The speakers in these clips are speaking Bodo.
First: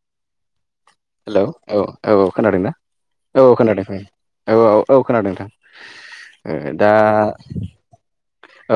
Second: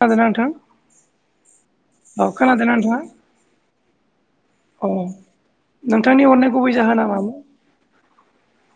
जागोनना नोंथां हेलौ औ-औ औ खोनादोंना नोंथाङा औ खोनादों औ औ-औ-औ-औ खोनादों नोंथां नोंथांनि हरनाय गुबै ओ दा जाहोना मामोन?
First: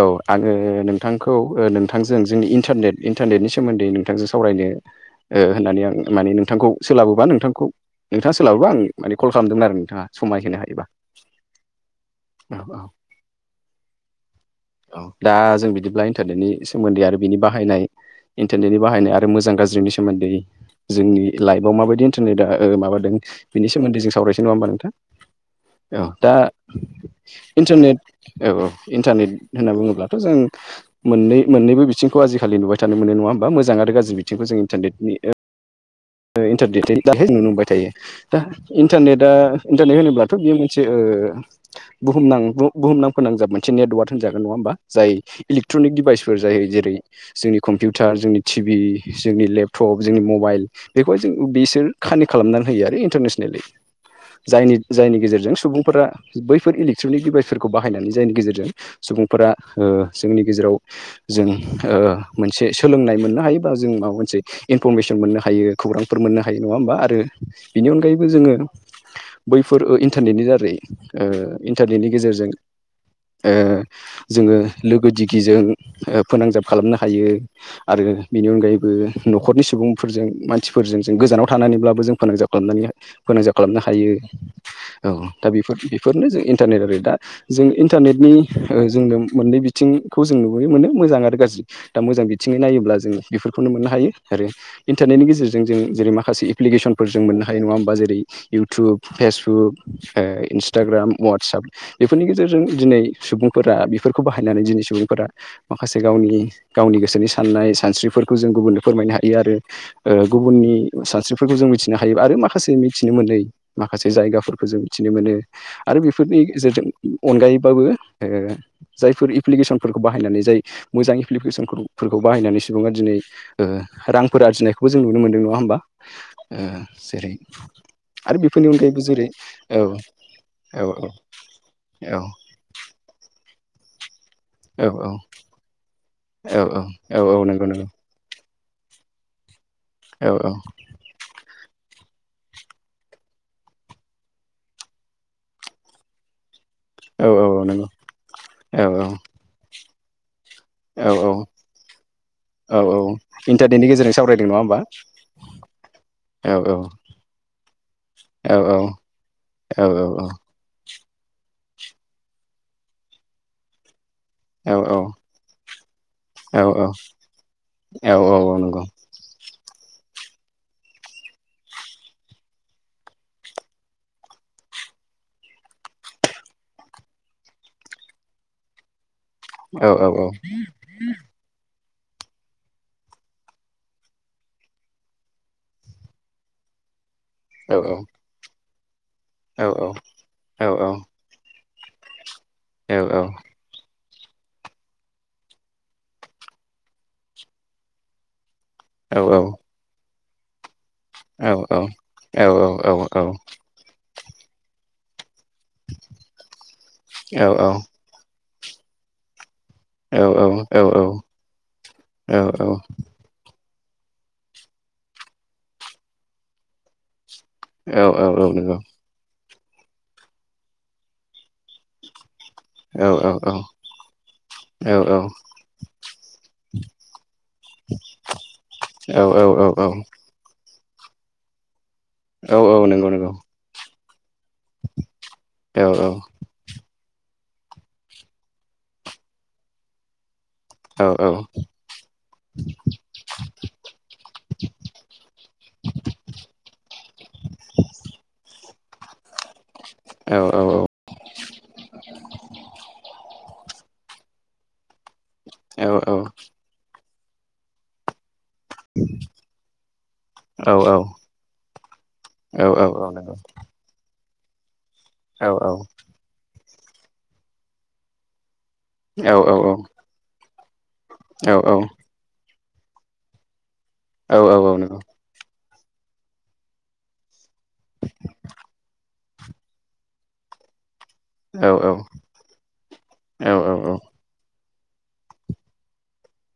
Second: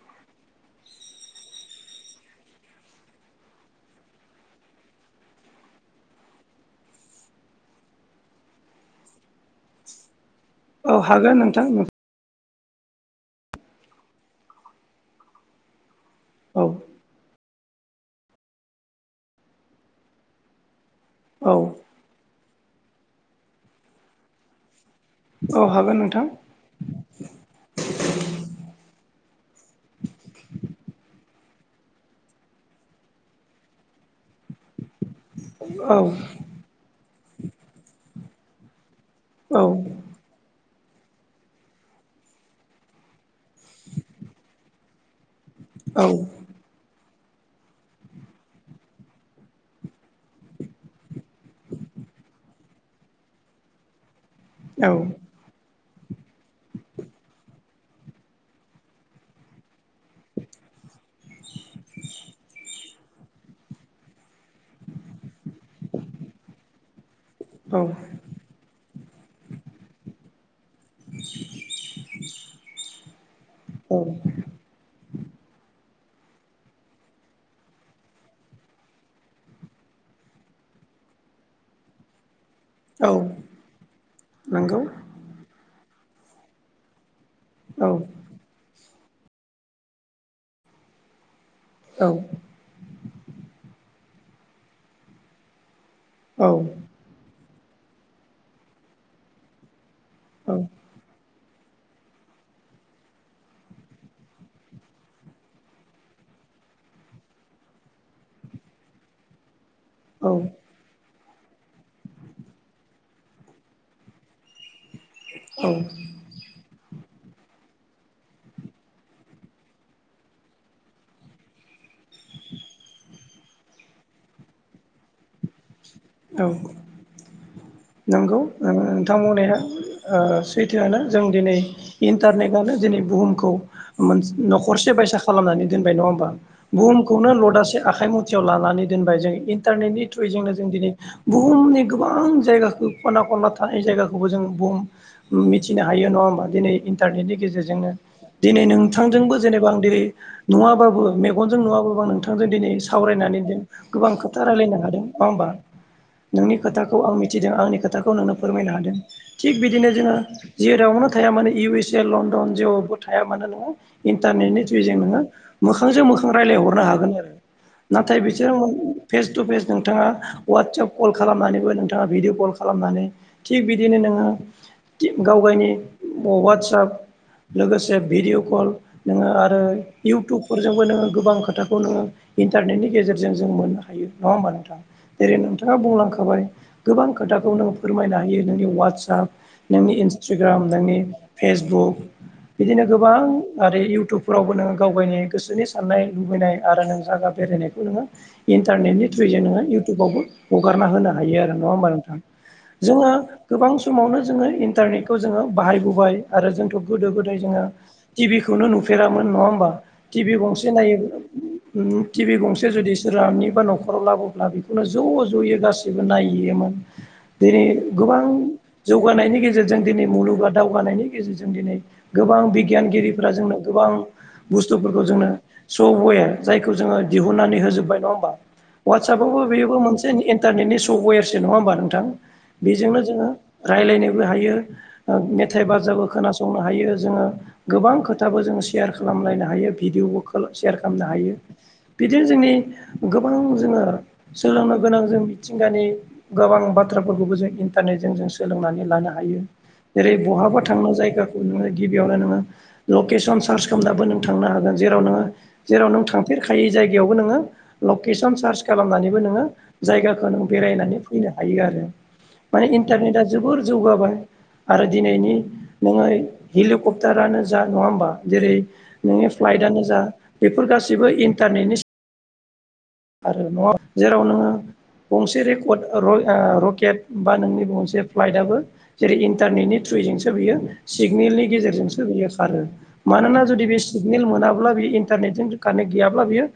औ आङो नोंथांखौ ओ नोंथांजों जोंनि इन्टारनेट इन्टारनेटनि सोमोन्दै नोंथांजों सावरायनो ओ होननानै आं माने नोंथांखौ सोलाबोबा नोंथांखौ नोंथाङा सोलाबोबा आं माने कल खालाम दोंमोन आरो नोंथाङा समाय औ हागोन नोंथां औ-औ-औ दा जों बिदिब्ला इन्टारनेटनि औ सोमोन्दै आरोब बिनि बाहायनाय इन्टारनेटनि बाहायनाय आरो मोजां गाज्रिनि सोमोन्दै जों औ लाइभआव माबायदि इन्टारनेटआ ओ माबादों बिनि सोमोन्दै जों सावरायसो नङा होनबा नोंथां हागोन औ नोंथां दा इन्टारनेट औ-औ इन्टारनेट होनना बुङोब्लाथ' जों मोननै मोननैबो बिथिंखौ आजिखालि नुबाय थानो मोन नङा होमबा मोजां आरो गाज्रि बिथिंखौ जों इन्टारनेटनि औ ओ इन्टारनेट दाह नुनो मोनबाय थायो दा इन्टारनेटआ औ इन्टारनेट होनोब्लाथ' बेयो मोन से ओ बुहुमनां बुहुमनां फोनांजाब मोनसे नेटवार्क होनजागोन नङा होमबा जाय इलेक्ट्रनिक औ डिभाइसफोर जायो जेरै जोंनि कम्पिउटार जोंनि टिभि जोंनि लेपटप जोंनि मबाइल बेखौहाय जों बिसोर खानि खालामनानै होयो आरो इन्टारनेसनेलि जायनि जायनि औ गेजेरजों सुबुं फोरा बैफोर इलेकट्रनिक डिभाइसफोरखौ बाहायनानै जायनि गेजेरजों सुबुंफोरा ओ जोंनि गेजेराव जों ओ मोनसे सोलोंनाय मोननो हायो बा जों माबा मोनसे इनफरमेसन मोननो हाय हायो खौरांफोर मोननो हायो नङा होमबा आरो औ बिनि अनगायैबो जोङो बैफोर ओ इन्टारनेटनि दारै ओ इन्टारनेटनि गेजेरजों ओ औ जोङो लोगो दिगिजों फोनांजाब खालामनो हायो आरो रो बेनि अनगायैबो न'खरनि सुबुंफोरजों मानसिफोरजों जों गोजानाव थानानैब्लाबो जों फोनांजाब खालामनानै औ फोनांजाब खालामनो हायो। नंगौ औ। दा बेफोर बेफोरनो जों इन्टारनेट आरो दा। जों औ इन्टारनेटनि ओ जोंनो मोननै बिथिंखौ जों नुबोनो मोनदों, मोजां आरो गाज्रि। दा औ मोजां बिथिङै नायोब्ला जों बेफोरखौनो मोननो हायो आरो इन्टारनेटनि गेजेरजों जों जेरै माखसे औ एप्फेकेस्नफोर जों मोननो हा हायो नङा होमबा? जेरै इउथुब फेसबुक ओ इन्सटाग्राम वाटसाप। बेफोरनि गेजेर जों दिनै सुबुंफोरा बेफोरखौ बाहायनानै दिनै सुबुंफोरा माखासे गावनि गावनि गोसोनि सान नाय सानस्रिफोरखौ जों गुबुननो फोरमायनो हायो आरो ओ औ गुबुननि सानस्रिफोरखौ जों मिथिनो हायो आरो माखासे मिथिनो मोनै माखासे जायगाफोरखो जों मिथिनो मोनो आरो बेफोरनि गेजेरजों अनगायैबाबो ओ जायफोर इफ्लिके सनफोरखौ बाहायनानै जाय मोजां इफ्लिफेसनफोरखौ बाहायनानै सुबुंआ दिनै ओ रां फोर आरजिनायखौबो जों नुनो मोन्दों नङा होमबा? औ ओ जेरै आरो नंगौ बेफोरनि अनगायैबो नों-नोंथां जेरै बुंनाया औ ओ औ सैथोआनो जों दिनै औ इन्टारनेटआनो दिनै बे बुहुमखौ मोनस न'खरसे औ बायसा खालामनानै दोनबाय नङा होमबा औ औ बुहुमखौनो औ नंगौ लदासे नंगौ आखाइ मुथि याव लानानै दोनबाय। जों इन्टारनेटनि औ औ थ्रुयैजोंनो जों दिनै बुहुमनि गोबां जायगाखौ खना खनला थानाय जायगाखौबो जों बुहुम मिथिनो हायो न नङा होमा दिनै औ इन्टारनेटनि औ औ नंगौ गेजेरजोंनो दिनै औ नोंथांजोंबो जेनेबा आं दिरै नुवाबाबो औ मेगनजों नुवाबाबा नोंथांजों दिनै औ औ सावरायनानै इन्टारनेटनि गेजेरजों गोबां सावरायदों खोथा नङा होमबा रायलायनो हादों, नङा होमबा? औ नोंनि औ खोथाखौ आं मिथिदों आंनि खोथा खौ नोंनो औ फोरमायनो औ हादों। थिग औ बिदिनो जोङो जेरावनो थाया माने इउ एस ए, लण्डन जेवावबो थाया मानोे नोङो इन्टारनेटनि औ थ्रुयिजों नोङो मोखांजों मोखां रायलायहरनो औ हागोन आरो। औ नाथाय औ बिजों औ नंगौ फेस टु फेस नोंथाङा वाटसाप कल खालामनानैबो नोंथाङा भिडिअ कल खालामनानै थिग बिदिनो नोङो गावगायनि वाटसाप लोगोसे भिडिअ' कल नोङो आरो औ औ औ इउटुबफोरजोंबो नोङो गोबां खोथा खौ नोङो इन्टारनेटनि गेजेरजों जों मोननो हायो, नङा होमबा नोंथां? जेरै नोंथाङा बुंलांखाबाय गोबां खोथाखौ औ नंगौ औ नंगौ औ नंगौ औ नंगौ औ नों फोरमायनो हायो नोंनि वा टसप नोंनि इन्सटाग्राम, नोंनि फेसबुक बिदिनो गोबां आरो इउटुब फोरावबो नोङो गावगायनि गोसोनि साननाय लुबैनाय आरो नों जागा बेरायनायखौ नोङो इन्टारनेटनि थ्रयिजों नोङो इउटुबावबो हगार ना होनो हायो आरो, नङा होनबा नोंथां? जोङो गोबां समावनो जोङो इन्टारनेटखौ जोङो बाहायबोबाय आरो जोंथ' गोदो गोदाय जोङो टि भि खौनो नुफेरामोन, नङा होमबा? टि भि गंसे नायो टिभि गंसे जुदि सोरानिबा न'खराव लाबोब्ला बे खौनो ज' ज'यै गासिबो नायहैयोमोन। दिनै गोबां जौगानायनि गेजेर जों दिनै मुलुगा दावगानायनि गेजेरजों, दिनै मुलुगा दावगानायनि गेजेरजों, दिनै गोबां बिगियानगिरिफोरा जोंनो गोबां बुस्थुफोरखौ जोंनो सब वे जायखौ जोङो दिहुननानै होजोब्बाय, नङा होमबा? वाटसापआवबो बेबो मोनसे इन्टारनेटनि सफटवेरसो नङा होमबा नोंथां? बेजोंनो जोङो रायलायनो बो हायो, मेथाइ बाजाबो खोनासंनो हायो, जोङो गोबां खोथाबो जों सेयार खालामलायनो हायो, भिडिअबो सेयार औ खालामनो हायो। नंगौ औ बिदिनो जोंनि गोबां जोङो सोलोंनो गोनां जों मिथिंगानि गोबां बाथ्राफोरखौबो जों इन्टारनेटजों जों सोलोंनानै लानो हायो। जेरै बहाबा औ थांनो जायगाखौ नोङो गिबियावनो नोङो लकेसन सार्च सोमनाबो नों थांनो हागोन जेराव नोङो जेराव नों थांफेरखायि जायगायावबो नोङो लकेसन सार्च खालामनानैबो नोङो जायगाखौ नों बेरायनानै फैनो हायो आरो माने इन्टारनेटआ जोबोर जौगाबाय आरो दिनैनि नोङो हेलिकप्टारानो जा नङा होमबा जेरै नोंनि फ्लाइटआनो जा बेफोर गाैबो इन्टारनेटनि आरो नङ जेराव नोङो गंसे रे रकेट बा नोंनि मोनसे फ्लाइटआबो जेरै इन्टारनेटनि थ्रुयैजोंसो बियो। सिगनेलनि गेजेरजोंसो बियो खारो मानोना जुदि बे सिगनेल मोनाब्ला बि इनथारनेद जों खानेक बियो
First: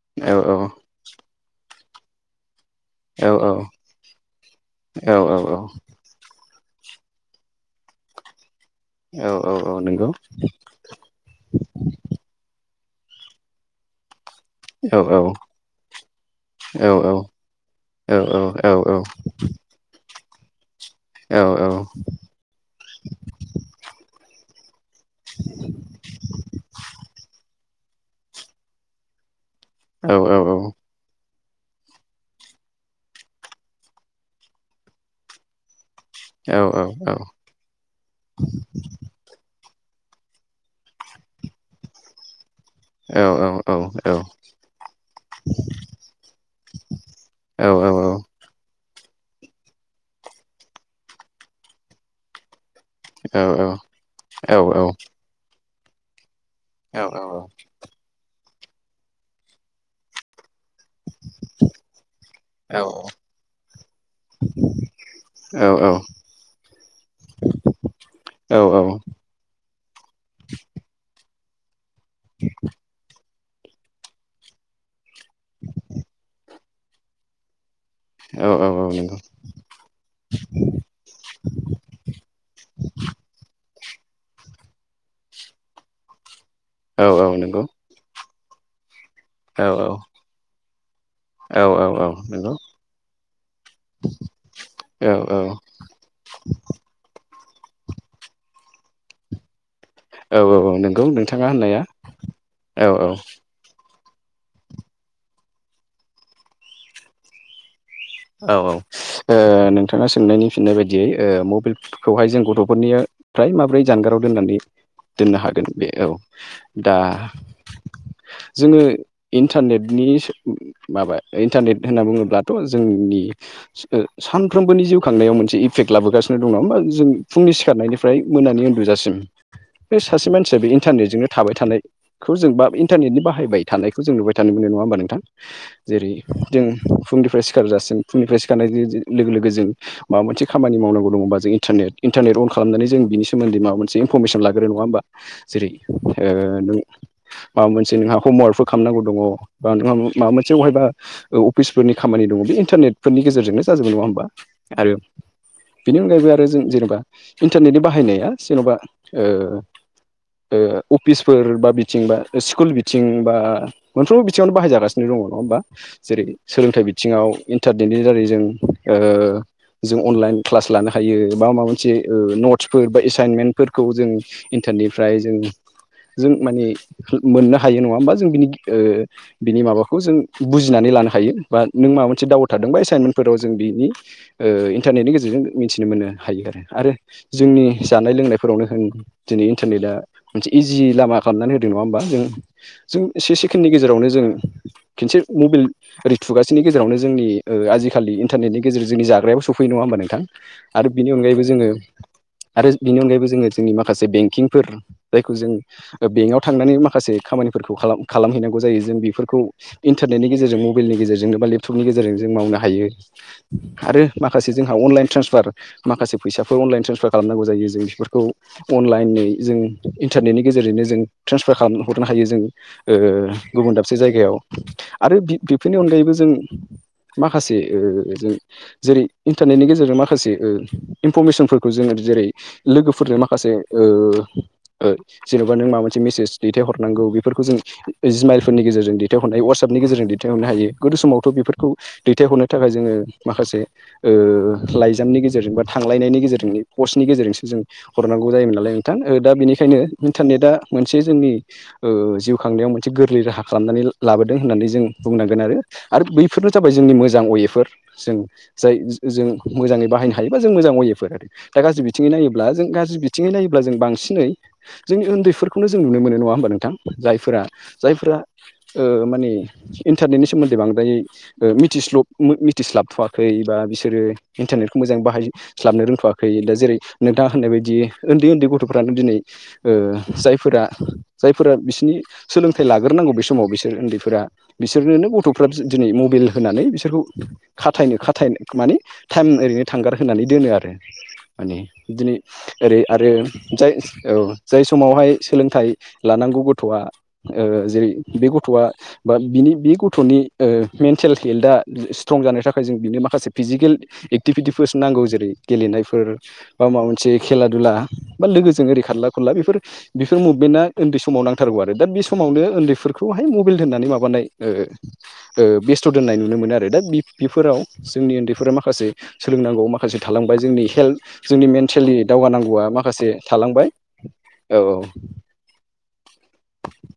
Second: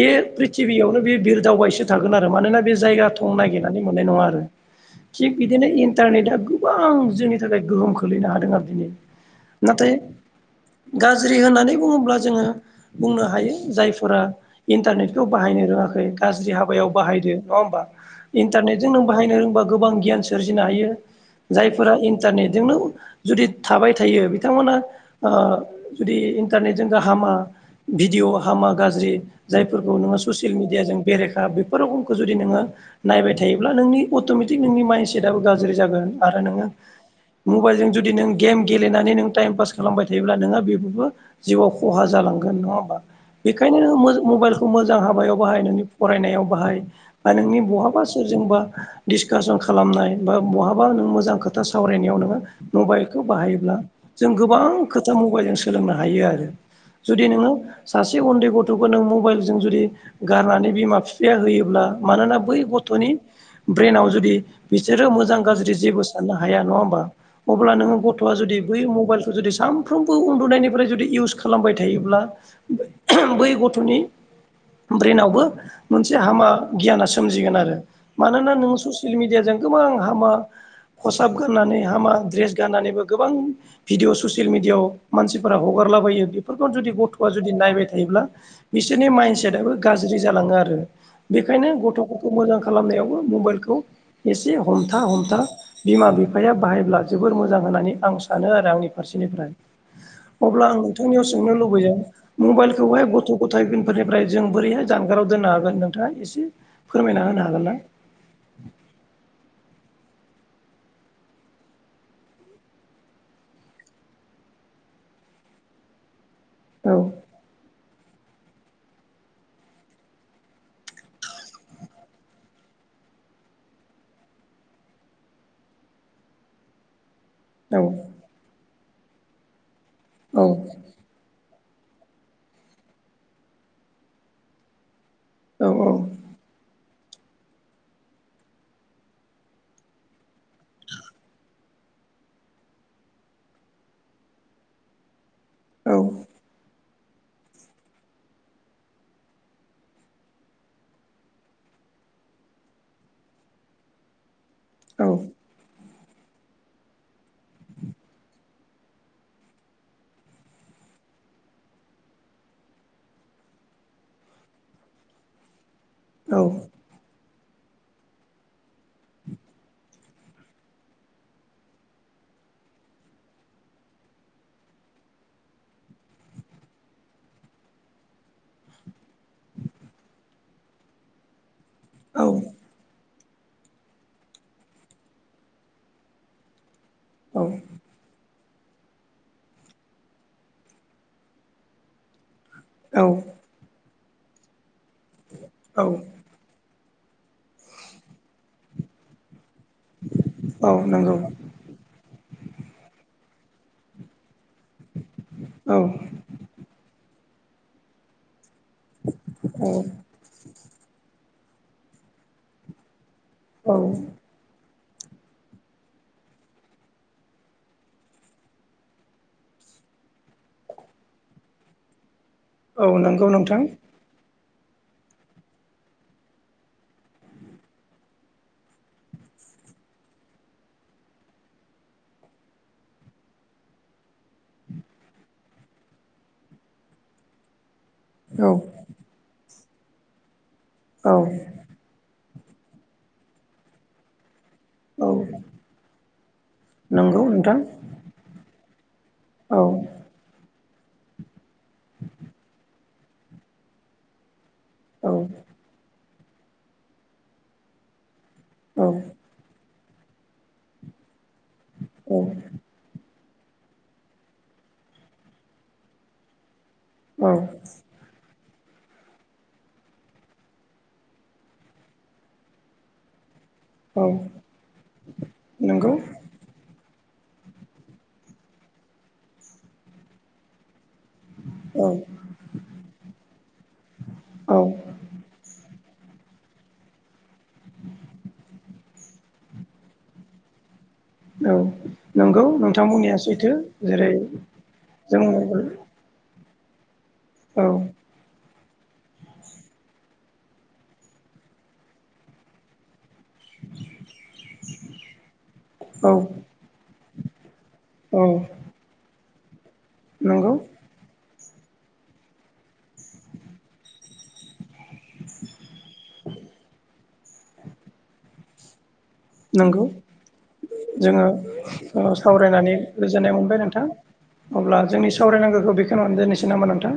बे प्रिथिबियावनो बे बिर दावबायसो थागोन आरो मानोना बे जायगा थं नायिरनानै मोननाय नङा आरो थिग बिदिनो इन्टारनेटा गोबां जोंनि थाखाय गोहोम खोलैनो हादों आरो नाथाय गाज्रि होननानै बुङोब्ला जोङो बुंनो हायो जायफोरा इन्टारनेट बाहायनो रोङाखै गाज्रि हाबायाव बाहायदो नङा हबा औ औ इन्टारनेटजों नों बाहायनो रोंबा गोबां गियान सोरजिनो हायो औ जायफोरा इन्टारनेटजोंनो जुदि थाबाय थायो बिथांमोना ओ जुदि इन्टारनेटजों गाहामा भिडिअ' हामा गाज्रि जाय फोरखौ नोङो ससियेल मिडिजों बेरेखा दा बेफोर रखमखौ जुदि नोङो नायबाय थायोब्ला नोंनि अट'मेटिक नोंनि माइन्डसेटाबबो गाज्रि जागोन। आरो नोङो मबाइलजों जुदि नों गेम गेलेनानै नों टाइम पास खालामबाय थायोब्ला नोंहा बेबो जिउआव खहा जालांगोन नङा होमबा बेखायनो मबाइल मोजां हाबायाव बाहाय नोंनि फरायनायाव बाहाय बा नोंनि बहाबा सोरजोंबा डिसकासन खालामनाय बा बहाबा नों मोजां खोथा सावरायनायाव नोङो मबाइलखौ बाहायोब्ला जों गोबां खोथा मबाइलजों सोलोंनो हायो आरो। जुदि नोङो सासे उन्दै गथ'खौ नों मबाइलजों जुदि गारनानै बिमा बिफाया होयोब्ला मानोना बै गथ'नि ब्रेनाव जुदि बिसोरो मोजां गाज्रि जेबो साननो हाया नङा होमबा अब्ला नोङो गथ'आ जुदि बै मबाइलखौ जुदि सामफ्रामबो उन्दुनायनि ओमफ्राय जुदि इउस खालामबाय थायोब्ला बै गथ'नि ब्रेनावबो मोनसे हामा गियाना सोमजिगोन आरो औ मानोना नोङो ससियेल मिडियाजों गोबां हामा खसाब गाननानै हामा द्रेस गाननानैबो गोबां भिडिअ ससियेल मिडियाआव मानसिफोरा हगारलाबायो बेफोरखौ जुदि औ औ नंगौ औ गथ'आ जुदि नंगौ नायबाय थायोब्ला बिसोरनि औ माइन्दसेटआबो गाज्रि जालाङो आरो औ बेखायनो औ गथ'फोरखौ नंगौ मोजां खालामनायावबो मबाइलखौ एसे हमथा औ हमथा बि बिमा बिफाया बाहायब्ला जोबोर मोजां होननानै आं सानो आरो आंनि फारसेनिफ्राय औ अब्ला औ आं नंगौ नोंथांनियाव नोंथाङा सोंनो होननाया लुबैयो औ मबाइलखौहाय गथ' गथाय निफ्राय जों बोरैहाय जानगाराव दोननो हागोन नोंथाङा एसे फोरमायना होनो हागोन ना औ औ नोंथाङा सोंनायनि फिननाय बायदियै मबाइलफोरखौहाय जों गथ'फोरनिया फ्राय माब्रै जानगाराव दोननानै दोननो हागोन बे औ दा हागोन जोङो इन्टारनेटनि सो माबा इन्टारनेट होनना बुङोब्लाथ' जोंनि सानफ्रोमबोनि जिउ खांनायाव मोनसे इफेक्ट लाबोगासिनो दङ नङा होमबा जों फुंनि ना सिखारनायनिफ्राय मोनानि उन्दुजासिम बे सासे मानसिया बे इन्टारनेटजोंनो थाबाय थानाय खौ जों बा इन्टारनेटनि बाहायबाय थानायखौ जों नुबाय थानो मोनो नङा होमबा नोंथां औ जेरै जों फुंनिफ्राय सि सिखार जासि फुंनिफ्राय सिखारनाय लोगो लोगो जों माबा मोनसे खामानि मावनांगौ दङबा जों इन्टरनेट इन्टरनेट आव खालामनानै जों बिनि सोमोन्दै माबा मोनसे इनफरमेसन लाग्रो नङा होमबा जेरै औ नों माबा मोनसे नोंहा हमवार्कफोर खालामनांगौ दङ बा नों माबा मोनसे बबहायबा अफिसफोरनि खामानि दङ बे इन्टारनेटफोरनि गेजेरजोंनो जाजोबो नङा होमबा आरो बिनि अनगायैबो आरो जों जेनेबा इन्टारनेटनि बाहायनाया जेन'बा ओ ओ अफिसफोर बा बिथिं बा स्कुल बिथिं बा मोनफ्रोमबो बिथिङावनो बाहायजागासिनो दं दङ नङा होमबा जेरै सोलोंथाइ बिथिङाव इन्टारनेटनि दारै जों ओ जों अनलाइन क्लास लानो हायो बा माबा मोनसे ओ नटसफोर बा एसाइनमेन्टफोरखौ जों निफ्राय जों जों माने मोननो हायो नङा होमबा जों बिनि ओ बिनि माबाखौ जों बुजिनानै लानो हायो बा नों माबा औ मोनसे दावड थादोंबा एसाइनमेन्टफोराव जों बिनि इन्टारनेटनि गेजेरजों मिथिनो मोननो हायो आरो जोंनि जानाय लोंनाय फोरावनो होन दिनै इन्टारनेटआ मोनसे इजि लामा खालामनानै होदों नङा होमबा जों औ जों से सेकेण्डनि गेजेरावनो जों खनसे मबाइल औ ओरै थुगासेनि गेजेर आवनो जोंनि ओ आजिखालि इन्टारनेटनि गेजेरजों जाग्रायाब सफैयो नङा होमबा नोंथां? औ आरो बिनि नंगौ अनगायैबो जोङो आरो बिनि अनगायैबो जोङो जोंनि माखासे बेंकिंफोर जायखौ जों औ ओ बेंकआव थांनानै माखासे खामानिफोरखौ खालाम खालामहैनांगौ जायो जों बेफोर खौ औ इन्टारनेटनि गेजेरजों मबाइलनि गेजेरजोंनो बा लेप टबनि गेजेरजों जों मावनो हायो औ आरो माखासे जोंहा अनलाइन ट्रेन्सफार माखासे फैसाफोर अनलाइन ट्रेसफार खालामनांगौ जायो जों बेफोरखौ अनलाइनै जों इन्टारनेटनि गेजेरजोंनो जों ट्रेन्सफार खालाम हरनो हायो जों औ नंगौ ओ नोंथां गुबुन दाबसे जायगायाव आरो बि बिफोरनि अनगायैबो जों [unintelligible] माखासे ओ जों जेरै इन्टारनेटनि गेजेरजों माखासे इनफरमेसनफोरखौ जों जेरै लोगोफोरजों माखासे जेनेबा नों माबा मोनसे मेसेज दैथायहरनांगौ, बेफोरखौ जों औ जिमाइलफोरनि गेजेरजों दैथायहरनाय वाट्सापनि गेजेरजों दैथहरनो हायो गोदो औ समावथ' बेफोरखौ दैथायहरनो थाखाय जोङो माखासे औ लाइजामनि गेजेरजों बा थांलायनायनि गेजेरजों पस्टनि नंगौ गेजेरजोंसो नोंथां जों हरनांगौ जायोमोन नालाय नोंथां। ओ दा औ बेनिखायनो इन्टारनेटा मोनसे जोंनि जिउ खांनायाव मोनसे गोरलै राहा खालामनानै लाबोदों होननानै जों औ बुंनांगोन आरो। आरो बैफोरनो जाबाय जोंनि मोजां अवेफोर जों जाय औ जों मोजाङै बाहायनो हायोबा जों मोजां अवे फोर दा गाज्रि बिथिं औ नायोब्ला जों गाज्रि बिथिङै नायोब्ला जों बांसिनै जोंनि उन्दैफोरखौनो जों नु नुनो मोन नङा होनबा नोंथां जायफोरा जायफोरा ओ माने इन्टारनेटनि सोमोन दै बांद्राय मिथिस्लब मिथिस्लाबथवाखै बा बिसोरो औ इन्टारनेटखौ मोजां बाहाय स्लाबनो नंगौ रोंथवाखै दा जेरै नोंथाङा होननाय बायदि उन्दै उन्दै गथ'फ्रानो दिनै ओ जायफोर आ औ बिसोरनि सोलोंथाइ लाग्रोनांगौ बे समाव बिसोर उन्दैफोरा औ बिसोरनोनो गथ' फ्रा दिनै मबाइल होनानै बिसोरखौ खाथायनो खाथाय माने टाइम ओरैनो थांगार होनानै दोनो आरो। औ माने बिदि नंगौ ओरै नोंथां आरो बुंनाया सैथो जाय जेरै औ जाय समावहाय जों सोलोंथाइ लानांगौ बे गथ'आ औ जेरै बे गथ'आ बा बिनि बे गथ' गथ'नि ओ मेन्टेल हेल्थआ स्ट्रं जानायानो थाखाय जों बिनो माखासे फिजिकेल एक्टिभिटिफोरसो नांगौ जेरै गेलेनाय औ बा माबा मोनसे खेला दुला औ बा लोगोजों खारला खुरला बेफोर बेफोर नंगौ मुभमेन्टआ उन्दै समाव नांथारगौ आरो दा बे समावनो उन्दैफोरखौहाय मबाइल होनानै माबा ओ बेस्थ' दोननाय नुनो मोनो आरो दा बेफोराव जोंनि उन्दैफोरा माखासे सोलोंनांगौ नंगौ माखासे थालांबाय जोंनि जोङो हेल्थ जोंनि ओ मेन्टेलि दावगानांगौआ सावरायनानै माखासे गोजोननाय मोनबाय थालांबाय। नोंथां औ अब्ला औ जोंनि सावरायनांगौखौ बेखौनानै दोननोसै नामा नोंथां?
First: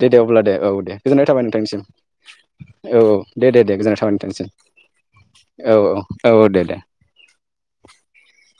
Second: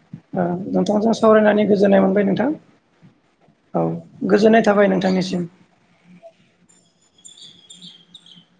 दे दे अब्ला ओ दे औ दे नोंथांजों गोजोननाय थाबाय सावरायनानै नोंथांनिसिम गोजोननाय मोनबाय नोंथां। औ दे दे दे गोजोननाय थाबाय औ नोंथांनिसिम गोजोननाय थाबाय नोंथांनिसिम। औ औ औ दे दे [inaudible]